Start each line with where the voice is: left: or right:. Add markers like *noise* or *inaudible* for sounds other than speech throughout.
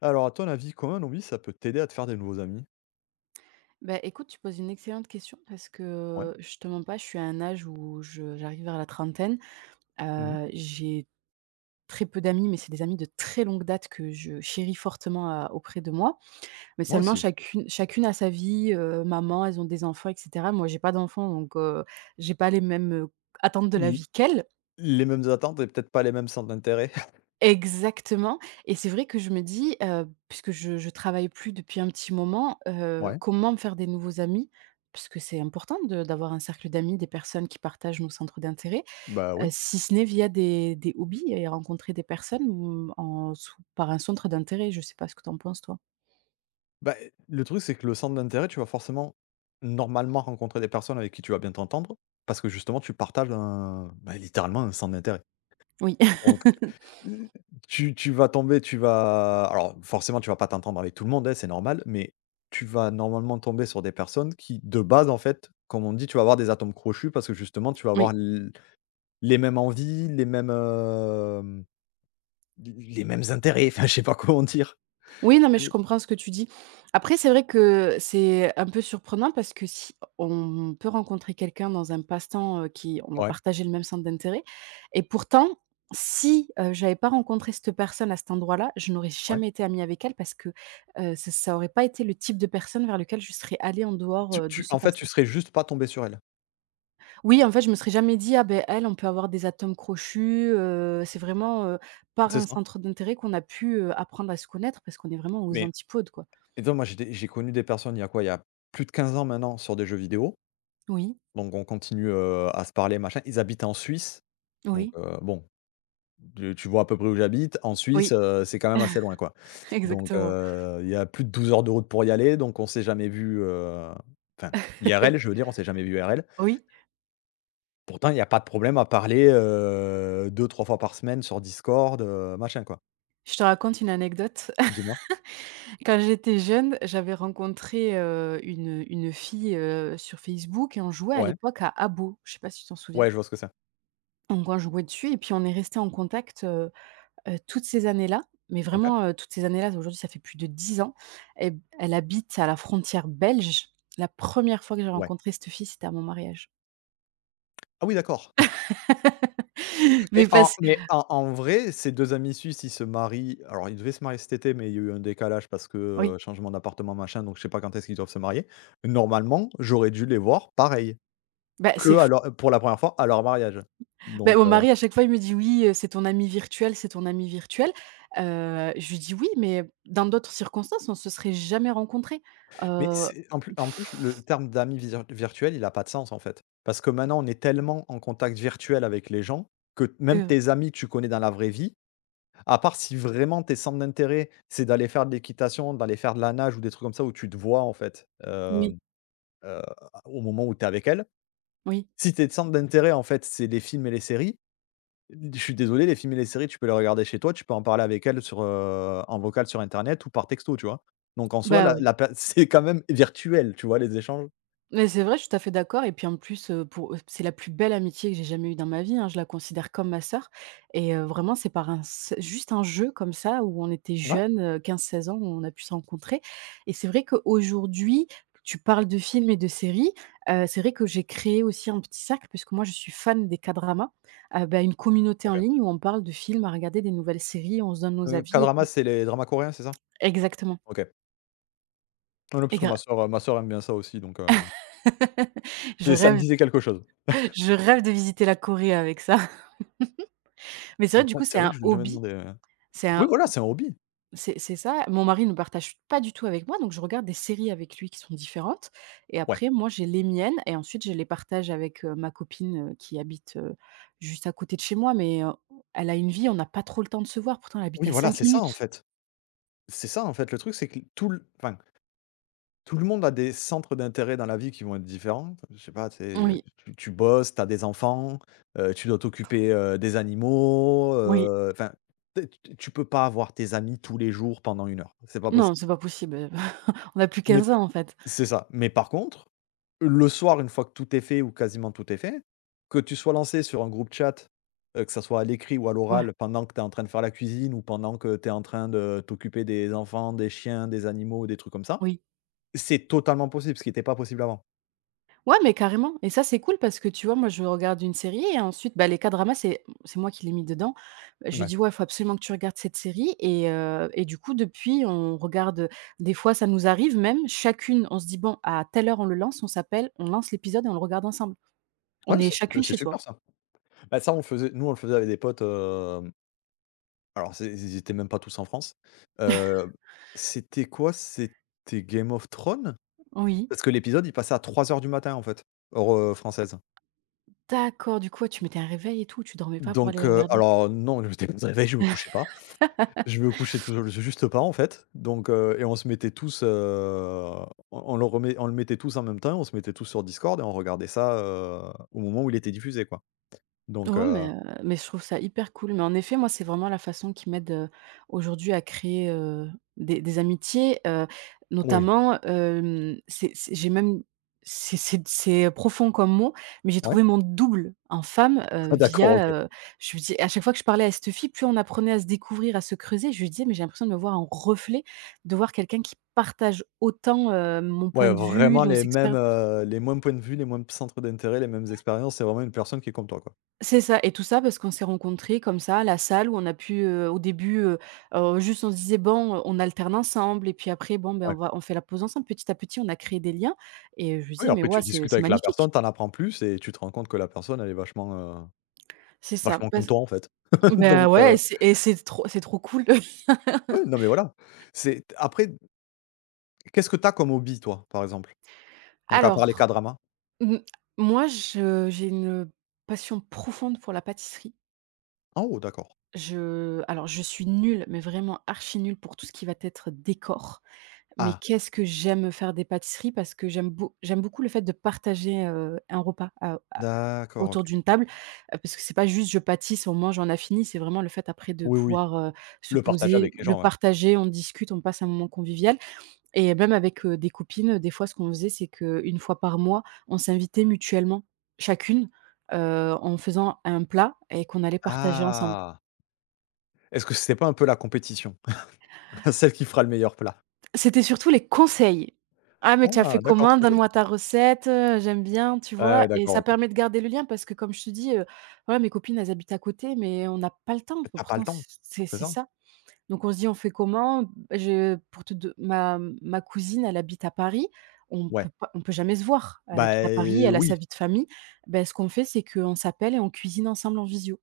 left: Alors, à ton avis, comment un hobby, ça peut t'aider à te faire des nouveaux amis?
right: Bah, écoute, tu poses une excellente question parce
left: Ouais.
right: que je te mens pas, je suis à un âge où je j'arrive vers la trentaine.
left: Mmh.
right: J'ai très peu d'amis, mais c'est des amis de très longue date que je chéris fortement à auprès de moi. Mais
left: Moi
right: seulement
left: aussi.
right: chacune a sa vie, maman, elles ont des enfants et cetera. Moi, j'ai pas d'enfants, donc j'ai pas les mêmes, attentes de la
left: L
right: vie qu'elles.
left: les mêmes attentes et peut-être pas les mêmes centres d'intérêt. *laughs*
right: Exactement, et c'est vrai que je me dis, puisque je travaille plus depuis un petit moment,
left: Ouais,
right: comment me faire des nouveaux amis? Parce que c'est important de d'avoir un cercle d'amis, des personnes qui partagent nos centres d'intérêt,
left: bah, oui.
right: si ce n'est via des hobbies et rencontrer des personnes, en sous par un centre d'intérêt. Je sais pas ce que tu en penses toi?
left: Bah, eh, le truc, c'est que le centre d'intérêt, tu vas forcément, normalement, rencontrer des personnes avec qui tu vas bien t'entendre, parce que justement, tu partages un, bah, littéralement un centre d'intérêt.
right: Oui.
left: Donc,
right: *laughs*
left: heu, tu vas tomber, tu vas alors forcément, tu vas pas t'entendre avec tout le monde, hein, c'est normal, mais tu vas normalement tomber sur des personnes qui, de base, en fait, comme on dit, tu vas avoir des atomes crochus parce que justement, tu vas avoir
right: Oui.
left: l Les mêmes envies, les mêmes intérêts, enfin, je sais pas comment dire.
right: Oui, non, mais je
left: Tu
right: comprends ce que tu dis. Après, c'est vrai que c'est un peu surprenant parce que si on peut rencontrer quelqu'un dans un passe-temps, qui on va
left: Ouais,
right: partager le même centre d'intérêt et pourtant, si, j'avais pas rencontré cette personne à cet endroit-là, je n'aurais
left: ouais.
right: jamais été amie avec elle parce que, ça aurait pas été le type de personne vers lequel je serais allée en dehors,
left: Tu
right: de
left: tu
right: ce
left: en fait, tu
right: passe-temps.
left: serais juste pas tombé sur elle,
right: Oui, en fait, je me serais jamais dit: «Ah ben elle, on peut avoir des atomes crochus», c'est vraiment, par
left: c'est
right: un
left: ça.
right: centre d'intérêt qu'on a pu, apprendre à se connaître parce qu'on est vraiment aux
left: Mais
right: antipodes, quoi.
left: et donc moi, j'ai connu des personnes, il y a quoi? Il y a plus de 15 ans maintenant sur des jeux vidéo,
right: Oui.
left: donc on continue, à se parler, machin. Ils habitent en Suisse, donc
right: Oui,
left: bon, tu vois à peu près où j'habite. En Suisse,
right: oui,
left: c'est quand même assez loin, quoi.
right: *laughs*
left: Donc
right: exactement.
left: il y a plus de 12 heures de route pour y aller, donc on s'est jamais vu. Enfin, IRL, je
right: *laughs*
left: veux dire, on s'est jamais vus IRL.
right: Oui,
left: Pourtant, il y a pas de problème à parler, 2-3 fois par semaine sur Discord, machin, quoi.
right: je te raconte une anecdote.
left: Dis-moi?
right: *laughs* Quand j'étais jeune, j'avais rencontré, une fille, sur Facebook et on jouait à
left: Ouais.
right: l'époque à Habbo, je sais pas si tu t'en souviens?
left: Ouais, je vois ce que c'est.
right: Donc on jouait dessus et puis on est resté en contact, toutes ces années-là, mais
left: OK.
right: vraiment, toutes ces années-là, aujourd'hui ça fait plus de 10 ans et elle habite à la frontière belge. La première fois que j'ai
left: Ouais.
right: rencontré cette fille, c'était à mon mariage.
left: Ah oui, d'accord. *laughs*
right: *laughs* Mais
left: Mais en
right: parce que
left: mais en en vrai, ces 2 amis suisses, ils se marient alors ils devaient se marier cet été, mais il y a eu un décalage parce que,
right: oui,
left: changement d'appartement, machin, donc je sais pas quand est-ce qu'ils doivent se marier. Normalement, j'aurais dû les voir pareil,
right: bah,
left: que
right: c'est.
left: à pour la première fois à leur mariage.
right: Beh,
left: Donc
right: mon mari, à chaque fois, il me dit: «Oui, c'est ton ami virtuel, c'est ton ami virtuel». Je lui dis: «Oui, mais dans d'autres circonstances, on se serait jamais rencontrés».
left: Mais
right: Heu,
left: c'est en plus le terme d'ami visir virtuel, il a pas de sens, en fait. Parce que maintenant, on est tellement en contact virtuel avec les gens que t même
right: heu,
left: tes amis que tu connais dans la vraie vie, à part si vraiment tes centres d'intérêt, c'est d'aller faire de l'équitation, d'aller faire de la nage ou des trucs comme ça où tu te vois, en fait,
right: oui,
left: heu, au moment où tu es avec elle.
right: oui.
left: Si tes centres d'intérêt, en fait, c'est les films et les séries, je suis désolé, les films et les séries, tu peux les regarder chez toi, tu peux en parler avec elle sur, en vocal sur internet ou par texto, tu vois? Donc en soi,
right: Bah,
left: la
right: oui.
left: la per *laughs* c'est quand même virtuel, tu vois, les échanges?
right: Mais c'est vrai, je suis tout à fait d'accord et puis en plus, pour c'est la plus belle amitié que j'ai jamais eue dans ma vie, hein. Je la considère comme ma sœur et vraiment c'est par un s juste un jeu comme ça où on était
left: Ouais?
right: jeunes, 15-16 ans, on a pu se rencontrer et c'est vrai qu'aujourd'hui, tu parles de films et de séries, c'est vrai que j'ai créé aussi un petit cercle puisque moi je suis fan des K-dramas, bah, une communauté en
left: OK.
right: ligne où on parle de films à regarder, des nouvelles séries, on se donne nos avis et
left: K-drama,
right: tout.
left: c'est les dramas coréens, c'est ça?
right: Exactement,
left: OK. Non, non, parce
right: et
left: que
right: gra
left: ma sœur aime bien ça aussi, donc
right: *laughs* je
left: c'est ça me
right: rêve
left: disait quelque chose.
right: je rêve de visiter la Corée avec ça. Mais c'est vrai, du
left: Putain,
right: coup,
left: c'est
right: c'est
left: vrai que
right: un
left: je lui ai jamais
right: hobby,
left: demandé,
right: c'est
left: oui,
right: un
left: voilà, c'est un hobby.
right: c'est ça. Mon mari ne partage pas du tout avec moi, donc je regarde des séries avec lui qui sont différentes et
left: Ouais.
right: après moi, j'ai les miennes et ensuite je les partage avec, ma copine, qui habite, juste à côté de chez moi, mais elle a une vie, on n'a pas trop le temps de se voir, pourtant elle habite
left: Oui,
right: à
left: voilà,
right: cinq
left: c'est ça, en
right: minutes.
left: fait. C'est ça, en fait, le truc, c'est que tout le, enfin, tout le monde a des centres d'intérêt dans la vie qui vont être différents. Je sais pas, tu
right: Oui,
left: tu tu bosses, tu as des enfants, tu dois t'occuper, des animaux,
right: oui.
left: enfin, tu sais, tu peux pas avoir tes amis tous les jours pendant une heure. C'est pas
right: Non,
left: possible.
right: c'est pas possible, *laughs* on a plus
left: Mais
right: 15 ans, en fait.
left: C'est ça. Mais par contre, le soir, une fois que tout est fait ou quasiment tout est fait, que tu sois lancé sur un groupe chat, que ça soit à l'écrit ou à
right: Ouais,
left: l'oral, pendant que tu es en train de faire la cuisine ou pendant que tu es en train de t'occuper des enfants, des chiens, des animaux, des trucs comme ça,
right: oui.
left: c'est totalement possible, ce qui était pas possible avant.
right: Ouais, mais carrément, et ça, c'est cool parce que tu vois, moi, je regarde une série et ensuite, bah, les K-dramas, c'est moi qui l'ai mis dedans. Bah, je lui
left: Ouais.
right: dis, «Ouais, il faut absolument que tu regardes cette série» et du coup, depuis, on regarde, des fois, ça nous arrive même, chacune, on se dit: «Bon, à telle heure, on le lance», on s'appelle, on lance l'épisode et on le regarde ensemble. On
left: Ouais,
right: est
left: ça, c'est
right: chacune
left: c'est
right: chez
left: super
right: soi.
left: ça. Bah, ça, on le faisait nous, on le faisait avec des potes, alors c'est ils étaient même pas tous en France. Heu, C'était quoi? C'était Game of Thrones?
right: Oui.
left: Parce que l'épisode, il passait à 3 heures du matin, en fait, heure, française.
right: D'accord, du coup, ouais, tu mettais un réveil et tout, tu dormais pas pour aller
left: Donc
right: le regarder?
left: alors non, je m'étais pas *laughs* de réveil, je me couchais pas. Je me couchais tou juste pas en fait, donc et on se mettait tous, on le mettait tous en même temps, on se mettait tous sur Discord et on regardait ça, au moment où il était diffusé quoi. Donc
right: Ouais,
left: heu
right: mais je trouve ça hyper cool. Mais en effet, moi, c'est vraiment la façon qui m'aide, aujourd'hui à créer, des amitiés,
left: Oui.
right: notamment, c'est j'ai même c'est profond comme mot, mais j'ai
left: Ouais?
right: trouvé mon double en femme,
left: *laughs* Ah d'accord, OK.
right: via, je me dis à chaque fois que je parlais à cette fille, plus on apprenait à se découvrir, à se creuser, je lui disais: «Mais j'ai l'impression de me voir en reflet, de voir quelqu'un qui partage autant, mon point
left: Ouais,
right: de vue,
left: vraiment
right: nos
left: les mêmes,
right: expériences».
left: heu, les mêmes points de vue, les mêmes centres d'intérêt, les mêmes expériences, c'est vraiment une personne qui est comme toi, quoi.
right: C'est ça, et tout ça parce qu'on s'est rencontrés comme ça à la salle où on a pu, au début, juste on se disait: «Bon, on alterne ensemble» et puis après bon, ben,
left: Ouais.
right: on fait la pause ensemble. Petit à petit, on a créé des liens et je lui
left: Oui,
right: disais: «Mais
left: après
right: ouais,
left: tu
right: c'est
left: discutes
right: c'est
left: avec la personne,
right: magnifique!»
left: tu en apprends plus et tu te rends compte que la personne elle est vachement, heu,
right: C'est ça,
left: vachement comme
right: parce
left: toi en fait. *laughs* Donc
right: Bah,
left: heu
right: ouais, c'est trop cool.
left: Ouais, non
right: *laughs*
left: mais voilà. C'est après, qu'est-ce que t'as comme hobby toi, par exemple? Donc à part
right: Alors,
left: les K-dramas?
right: mmh, moi je j'ai une passion profonde pour la pâtisserie.
left: Ah oh d'accord.
right: Je suis nulle, mais vraiment archi nulle pour tout ce qui va être décor. Mais
left: Ah,
right: qu'est-ce que j'aime faire des pâtisseries parce que j'aime beaucoup le fait de partager, un repas,
left: d'accord, OK.
right: autour d'une table, parce que c'est pas juste je pâtisse, on mange, on a fini, c'est vraiment le fait après de
left: Oui, oui,
right: pouvoir, se
left: le partager
right: poser,
left: avec les
right: le
left: gens, ouais.
right: partager, on discute, on passe un moment convivial et même avec, des copines, des fois ce qu'on faisait, c'est qu'une fois par mois, on s'invitait mutuellement, chacune, en faisant un plat et qu'on allait partager ensemble.
left: Ah! Est-ce que c'est pas un peu la compétition? *laughs* Celle qui fera le meilleur plat?
right: C'était surtout les conseils. «Ah, mais tu as fait
left: Ah d'accord,
right: comment?
left: OK.
right: Donne-moi ta recette, j'aime bien», tu
left: Ah
right: vois?
left: ouais,
right: Et
left: d'accord,
right: ça
left: OK.
right: permet de garder le lien parce que comme je te dis, voilà, mes copines, elles habitent à côté, mais on n'a pas le temps. Enfin,
left: T'as pas le
right: pourtant, c
left: temps,
right: c'est
left: c'est
right: c'est
left: ça?
right: ça. Donc on se dit: «On fait comment?» je pour te do Ma cousine, elle habite à Paris.
left: Ouais.
right: On peut jamais se voir. Elle
left: Bah,
right: habite à Paris, elle a
left: oui,
right: sa vie de famille. Beh, ce qu'on fait, c'est qu'on s'appelle et on cuisine ensemble en visio.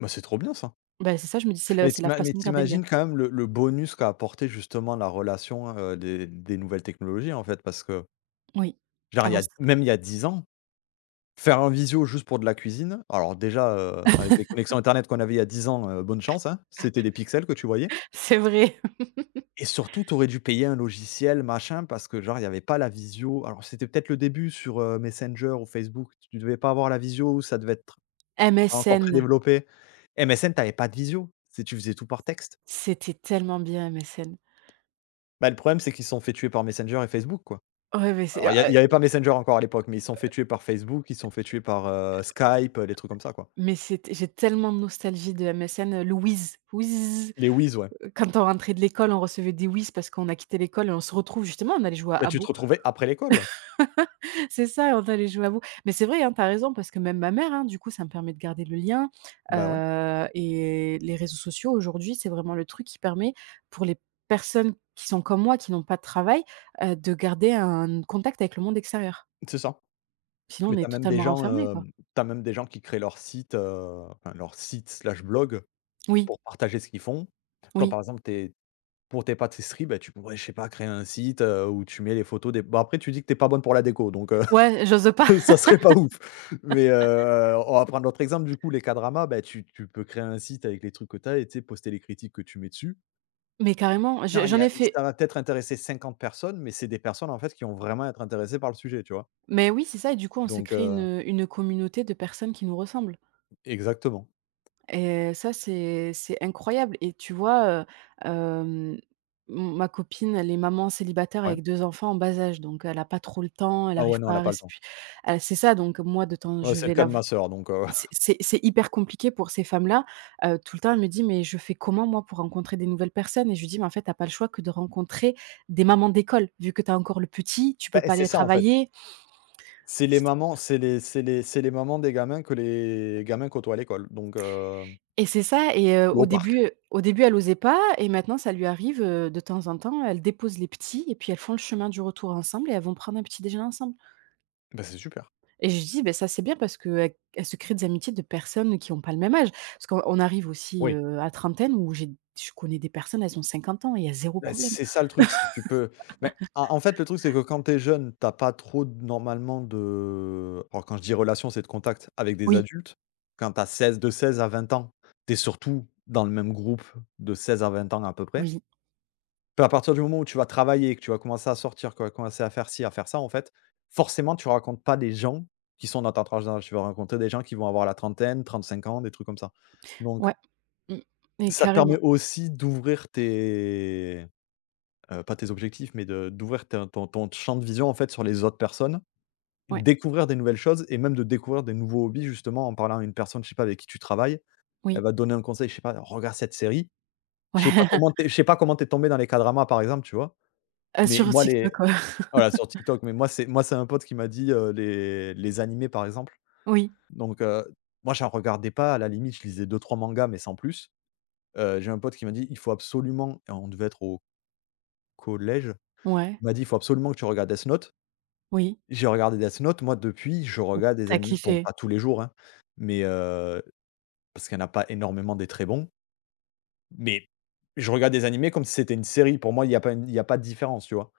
left: bah, c'est trop bien ça.
right: Bah, c'est ça, je me dis,
left: Mais
right: c'est
left: tu
right: la
left: mais
right: façon de garder le lien.
left: t'imagines quand même le bonus qu'a apporté justement la relation, des nouvelles technologies en fait, parce que
right: Oui.
left: genre
right: Avant
left: il y a 10 ans. Faire un visio juste pour de la cuisine, alors déjà, avec les connexions internet qu'on avait il y a 10 ans, bonne chance, hein, c'était des pixels que tu voyais
right: c'est vrai.
left: et surtout, tu aurais dû payer un logiciel, machin, parce que genre, il y avait pas la visio. Alors, c'était peut-être le début sur, Messenger ou Facebook, tu devais pas avoir la visio ou ça devait être
right: *laughs*
left: pas encore très
right: MSN.
left: développé. MSN, tu avais pas de visio, c'est tu faisais tout par texte.
right: C'était tellement bien MSN.
left: Bah, le problème, c'est qu'ils se sont fait tuer par Messenger et Facebook, quoi.
right: Ouais, mais c'est
left: Alors
right: ah,
left: il
right: ouais,
left: y avait pas Messenger encore à l'époque, mais ils se sont fait tuer par Facebook, ils se sont fait tuer par, Skype, les trucs comme ça, quoi.
right: mais c'était j'ai tellement de nostalgie de MSN, le whiz. Whiz.
left: Les Wiz, ouais.
right: Quand on rentrait de l'école, on recevait des whiz parce qu'on a quitté l'école et on se retrouve justement, on allait jouer à
left: Bah, tu te
right: Habbo.
left: retrouvais après l'école, ouais.
right: *laughs* C'est ça, on allait jouer à Habbo. Mais c'est vrai, hein, tu as raison parce que même ma mère, hein, du coup, ça me permet de garder le lien,
left: Bah, ouais,
right: et les réseaux sociaux aujourd'hui, c'est vraiment le truc qui permet pour les personnes qui sont comme moi, qui n'ont pas de travail, de garder un contact avec le monde extérieur.
left: c'est ça.
right: Sinon,
left: Mais
right: on
left: t'as
right: est
left: même des
right: totalement
left: gens,
right: renfermés, quoi.
left: hem, tu même des gens qui créent leur site, enfin leur site/blog slash blog
right: Oui,
left: pour partager ce qu'ils font. Toi,
right: oui.
left: par exemple, t'es pour tes pâtisseries, bah, tu pourrais, je sais pas, créer un site, où tu mets les photos des bon, après tu dis que t'es pas bonne pour la déco, donc
right: Ouais, j'ose pas,
left: *laughs* ça serait pas ouf. Mais on va prendre l'autre exemple, du coup, les K-dramas, bah, tu peux créer un site avec les trucs que t'as et tu sais, poster les critiques que tu mets dessus.
right: *laughs* mais carrément,
left: Genre,
right: je
left: il y
right: j'en
left: a
right: ai
left: ça
right: fait,
left: va peut-être intéresser 50 personnes, mais c'est des personnes, en fait, qui vont vraiment être intéressées par le sujet, tu vois?
right: mais oui, c'est ça et du coup, on s'est
left: Donc
right: créé une communauté de personnes qui nous ressemblent
left: exactement.
right: et ça, c'est incroyable et tu vois, hem, m ma copine, elle est maman célibataire
left: Ouais.
right: avec 2 enfants en bas âge, donc elle a pas trop le temps, elle
left: Ah ouais,
right: arrive
left: non,
right: pas
left: elle a
right: à
left: pas le temps.
right: respi c'est ça, donc moi, de temps
left: Ouais,
right: je
left: c'est le
right: vais
left: cas
right: la
left: de ma sœur donc
right: C'est
left: *laughs*
right: c'est c'est hyper compliqué pour ces femmes-là. Tout le temps, elle me dit: «Mais je fais comment moi pour rencontrer des nouvelles personnes?» et je lui dis: «Mais en fait, t'as pas le choix que de rencontrer des mamans d'école, vu que tu as encore le petit, tu
left: bah,
right: peux pas
left: c'est
right: aller
left: ça, en fait.
right: travailler».
left: C'est les
right: C
left: mamans c'est les mamans des gamins que les gamins côtoient à l'école donc
right: Et c'est ça et
left: ou au
right: au
left: parc.
right: début, au début, elle osait pas et maintenant ça lui arrive, de temps en temps. Elle dépose les petits et puis elles font le chemin du retour ensemble et elles vont prendre un petit déjeuner ensemble
left: Bah, c'est super.
right: et je dis: «Ben ça, c'est bien parce qu'elles se créent des amitiés de personnes qui ont pas le même âge». Parce qu'on arrive aussi,
left: Oui,
right: à trentaine où j'ai je connais des personnes, elles ont 50 ans et il y a zéro
left: bah,
right: problème.
left: c'est ça le truc, c'est que tu peux mais en en fait, le truc, c'est que quand tu es jeune, tu as pas trop d normalement de alors quand je dis relation, c'est de contact avec des
right: Oui,
left: adultes. Quand tu as 16 de 16 à 20 ans, tu es surtout dans le même groupe de 16 à 20 ans à peu près.
right: oui,
left: Bah, à partir du moment où tu vas travailler, que tu vas commencer à sortir, que tu vas commencer à faire ci, à faire ça, en fait, forcément, tu rencontres pas des gens qui sont dans ta tranche d'âge. Tu vas rencontrer des gens qui vont avoir la trentaine, 35 ans, des trucs comme ça. Donc,
right: ouais, mmh, mais
left: ça te permet
right: carrément,
left: aussi d'ouvrir tes pas tes objectifs, mais de d'ouvrir te ton ton champ de vision, en fait, sur les autres personnes,
right: ouais,
left: découvrir des nouvelles choses et même de découvrir des nouveaux hobbies, justement, en parlant à une personne, je sais pas, avec qui tu travailles. Elle
right: oui,
left: va te donner un conseil, je sais pas: «Regarde cette série».
right: ouais,
left: Je sais pas
right: *laughs*
left: comment tu je sais pas comment t'es tombé dans les k par exemple, tu vois? Mais
right: sur
left: moi les
right: TikTok, ouais.
left: Voilà, sur TikTok, mais moi, c'est un pote qui m'a dit, les animés, par exemple.
right: Oui,
left: Donc, moi, j'en regardais pas, à la limite, je lisais deux trois mangas, mais sans plus. J'ai un pote qui m'a dit: «Il faut absolument» on devait être au collège.
right: ouais,
left: Il m'a dit: «Il faut absolument que tu regardes Death Note».
right: oui,
left: J'ai regardé Death Note, moi, depuis, je regarde des
right: tu as
left: animés bon,
right: kiffé.
left: pas tous les jours, hein, mais, parce qu'il n'y en a pas énormément des très bons, mais je regarde des animés comme si c'était une série. Pour moi, il y a pas une il y a pas de différence, tu vois?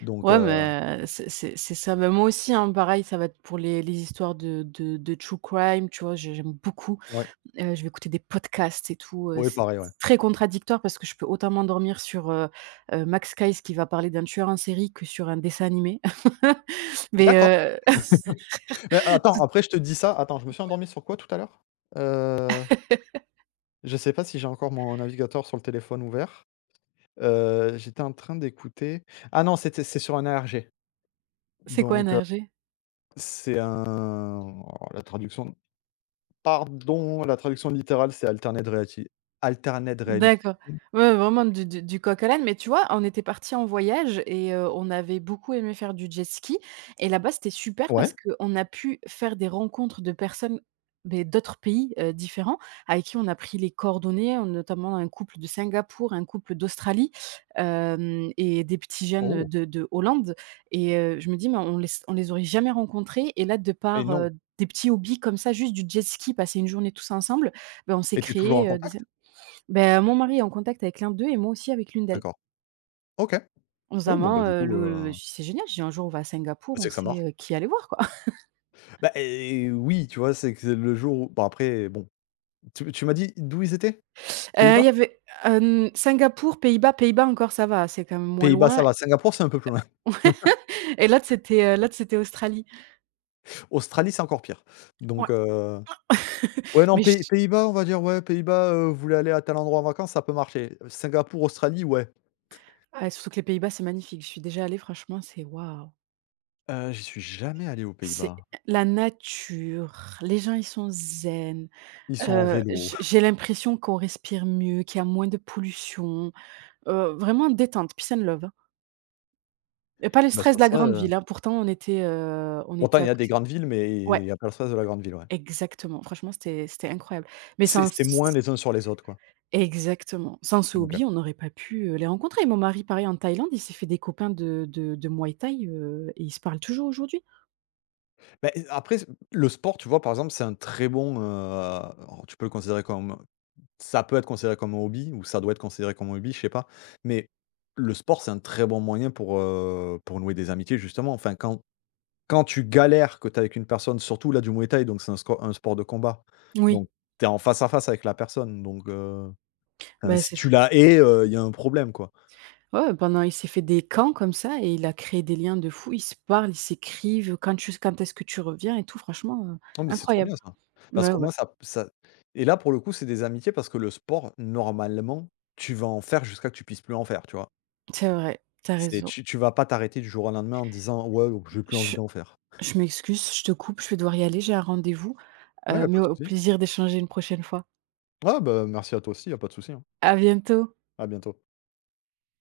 left: Donc,
right: Ouais, mais c'est ça. Bah, moi aussi, hein, pareil, ça va être pour les histoires de true crime, tu vois? J'aime beaucoup,
left: ouais.
right: je vais écouter des podcasts et tout,
left: Ouais,
right: c'est
left: pareil, ouais.
right: très contradictoire parce que je peux autant m'endormir sur, Max Keis qui va parler d'un tueur en série que sur un dessin animé. *laughs* Mais
left: D'accord. Mais attends,
right: tout
left: après je te dis ça, attends, je me suis endormi sur quoi tout à l'heure? Heu, je sais pas si j'ai encore mon navigateur sur le téléphone ouvert. J'étais en train d'écouter ah non, c'est sur un ARG.
right: C'est quoi
left: Donc
right: NRJ?
left: c'est un oh la traduction pardon, la traduction littérale, c'est Alternate Reality Alternate Reality.
right: D'accord. Ouais, ouais, vraiment du coq à l'âne, mais tu vois, on était partis en voyage et on avait beaucoup aimé faire du jet ski et là-bas, c'était super
left: Ouais.
right: parce qu'on a pu faire des rencontres de personnes, beh, d'autres pays, différents avec qui on a pris les coordonnées, notamment un couple de Singapour, un couple d'Australie, hem et des petits jeunes,
left: Oh,
right: de Hollande et je me dis: «Mais on les aurait jamais rencontrés» et là, de
left: mais
right: par,
left: non
right: des petits hobbies comme ça, juste du jet ski, passer une journée tous ensemble, bah, on s'est
left: et tu toujours en
right: créé, des
left: contact?
right: ben, mon mari est en contact avec l'un d'eux et moi aussi avec l'une d'elles.
left: D'accord. OK.
right: On se dit:
left: Oui,
right: «Ah
left: bon, bah,
right: maman,
left: du coup,
right: le»,
left: bah,
right: je dis: «C'est génial», J'ai «Un jour on va à Singapour,
left: c'est
right: on
left: que ça
right: sait,
left: marche.
right: qui aller voir quoi». *laughs*
left: Bah et oui, tu vois? C'est que le jour où bon après bon, tu m'as dit d'où ils étaient?
right: Il y
left: Pays-Bas?
right: avait, Singapour, Pays-Bas. Pays-Bas encore ça va, c'est quand même moins
left: Pays-Bas, ça
right: loin.
left: va. Singapour, c'est un peu plus loin.
right: *laughs* Et là, l'autre c'était Australie.
left: *laughs* Australie, c'est encore pire.
right: Ouais,
left: Donc, ouais,
right: *laughs*
left: non,
right: mais je
left: Pays-Bas, on va dire, ouais, Pays-Bas, vous voulez aller à tel endroit en vacances, ça peut marcher. Singapour, Australie, ouais.
right: ouais, surtout que les Pays-Bas, c'est magnifique. Je suis déjà allée, franchement, c'est waouh!
left: J'y suis jamais allé aux
right: C'est
left: Pays-Bas.
right: la nature, les gens ils sont zen,
left: Ils sont en vélo.
right: j'ai
left: *laughs*
right: l'impression qu'on respire mieux, qu'il y a moins de pollution, vraiment détente, peace and love, hein. Et pas le
left: Bah,
right: stress
left: ça
right: de
left: se
right: la grande
left: voit,
right: ville, hein, pourtant on était, heu, on
left: pourtant
right: était
left: il y
right: à
left: a des
right: côté,
left: grandes villes, mais
right: ouais,
left: il n'y a pas le stress de la grande ville, ouais.
right: exactement. Franchement, c'était incroyable. Mais
left: C'est
right: sans
left: c'est moins
right: c
left: les uns sur les autres, quoi.
right: Exactement. Sans ce
left: OK.
right: hobby, on n'aurait pas pu, les rencontrer. Mon mari, pareil, en Thaïlande, il s'est fait des copains de muay thaï, et ils se parlent toujours aujourd'hui.
left: Beh, après, le sport, tu vois, par exemple, c'est un très bon, alors tu peux le considérer comme Ça peut être considéré comme un hobby ou ça doit être considéré comme un hobby, je sais pas. Mais le sport, c'est un très bon moyen pour nouer des amitiés justement. Enfin, quand quand tu galères, que tu es avec une personne, surtout là du muay thai donc c'est un sco un sport de combat.
right: Oui,
left: Donc tu es en face à face avec la personne, donc enfin
right: bah,
left: si
right: c'est
left: tu
right: ça.
left: la hais, il y a un problème quoi.
right: Ouais, ouais, pendant il s'est fait des camps comme ça et il a créé des liens de fou. Ils se parlent, ils s'écrivent, quand est-ce que tu reviens et tout, franchement,
left: Non mais c'est trop
right: incroyable.
left: bien ça. Parce
right: Bah,
left: qu'au
right: ouais,
left: moins ça ça et là pour le coup, c'est des amitiés parce que le sport, normalement, tu vas en faire jusqu'à que tu puisses plus en faire, tu vois?
right: c'est vrai, tu as
left: C'est
right: raison.
left: tu vas pas t'arrêter du jour au lendemain en te disant: «Ouais, j'ai plus envie
right: Je
left: d'en faire».
right: je m'excuse, je te coupe, je vais devoir y aller, j'ai un rendez-vous.
left: Ouais, y a pas
right: Mais
left: de
right: au
left: souci.
right: plaisir d'échanger une prochaine fois.
left: Ouais, bah, merci à toi aussi, y a pas de souci, hein.
right: À bientôt.
left: À bientôt.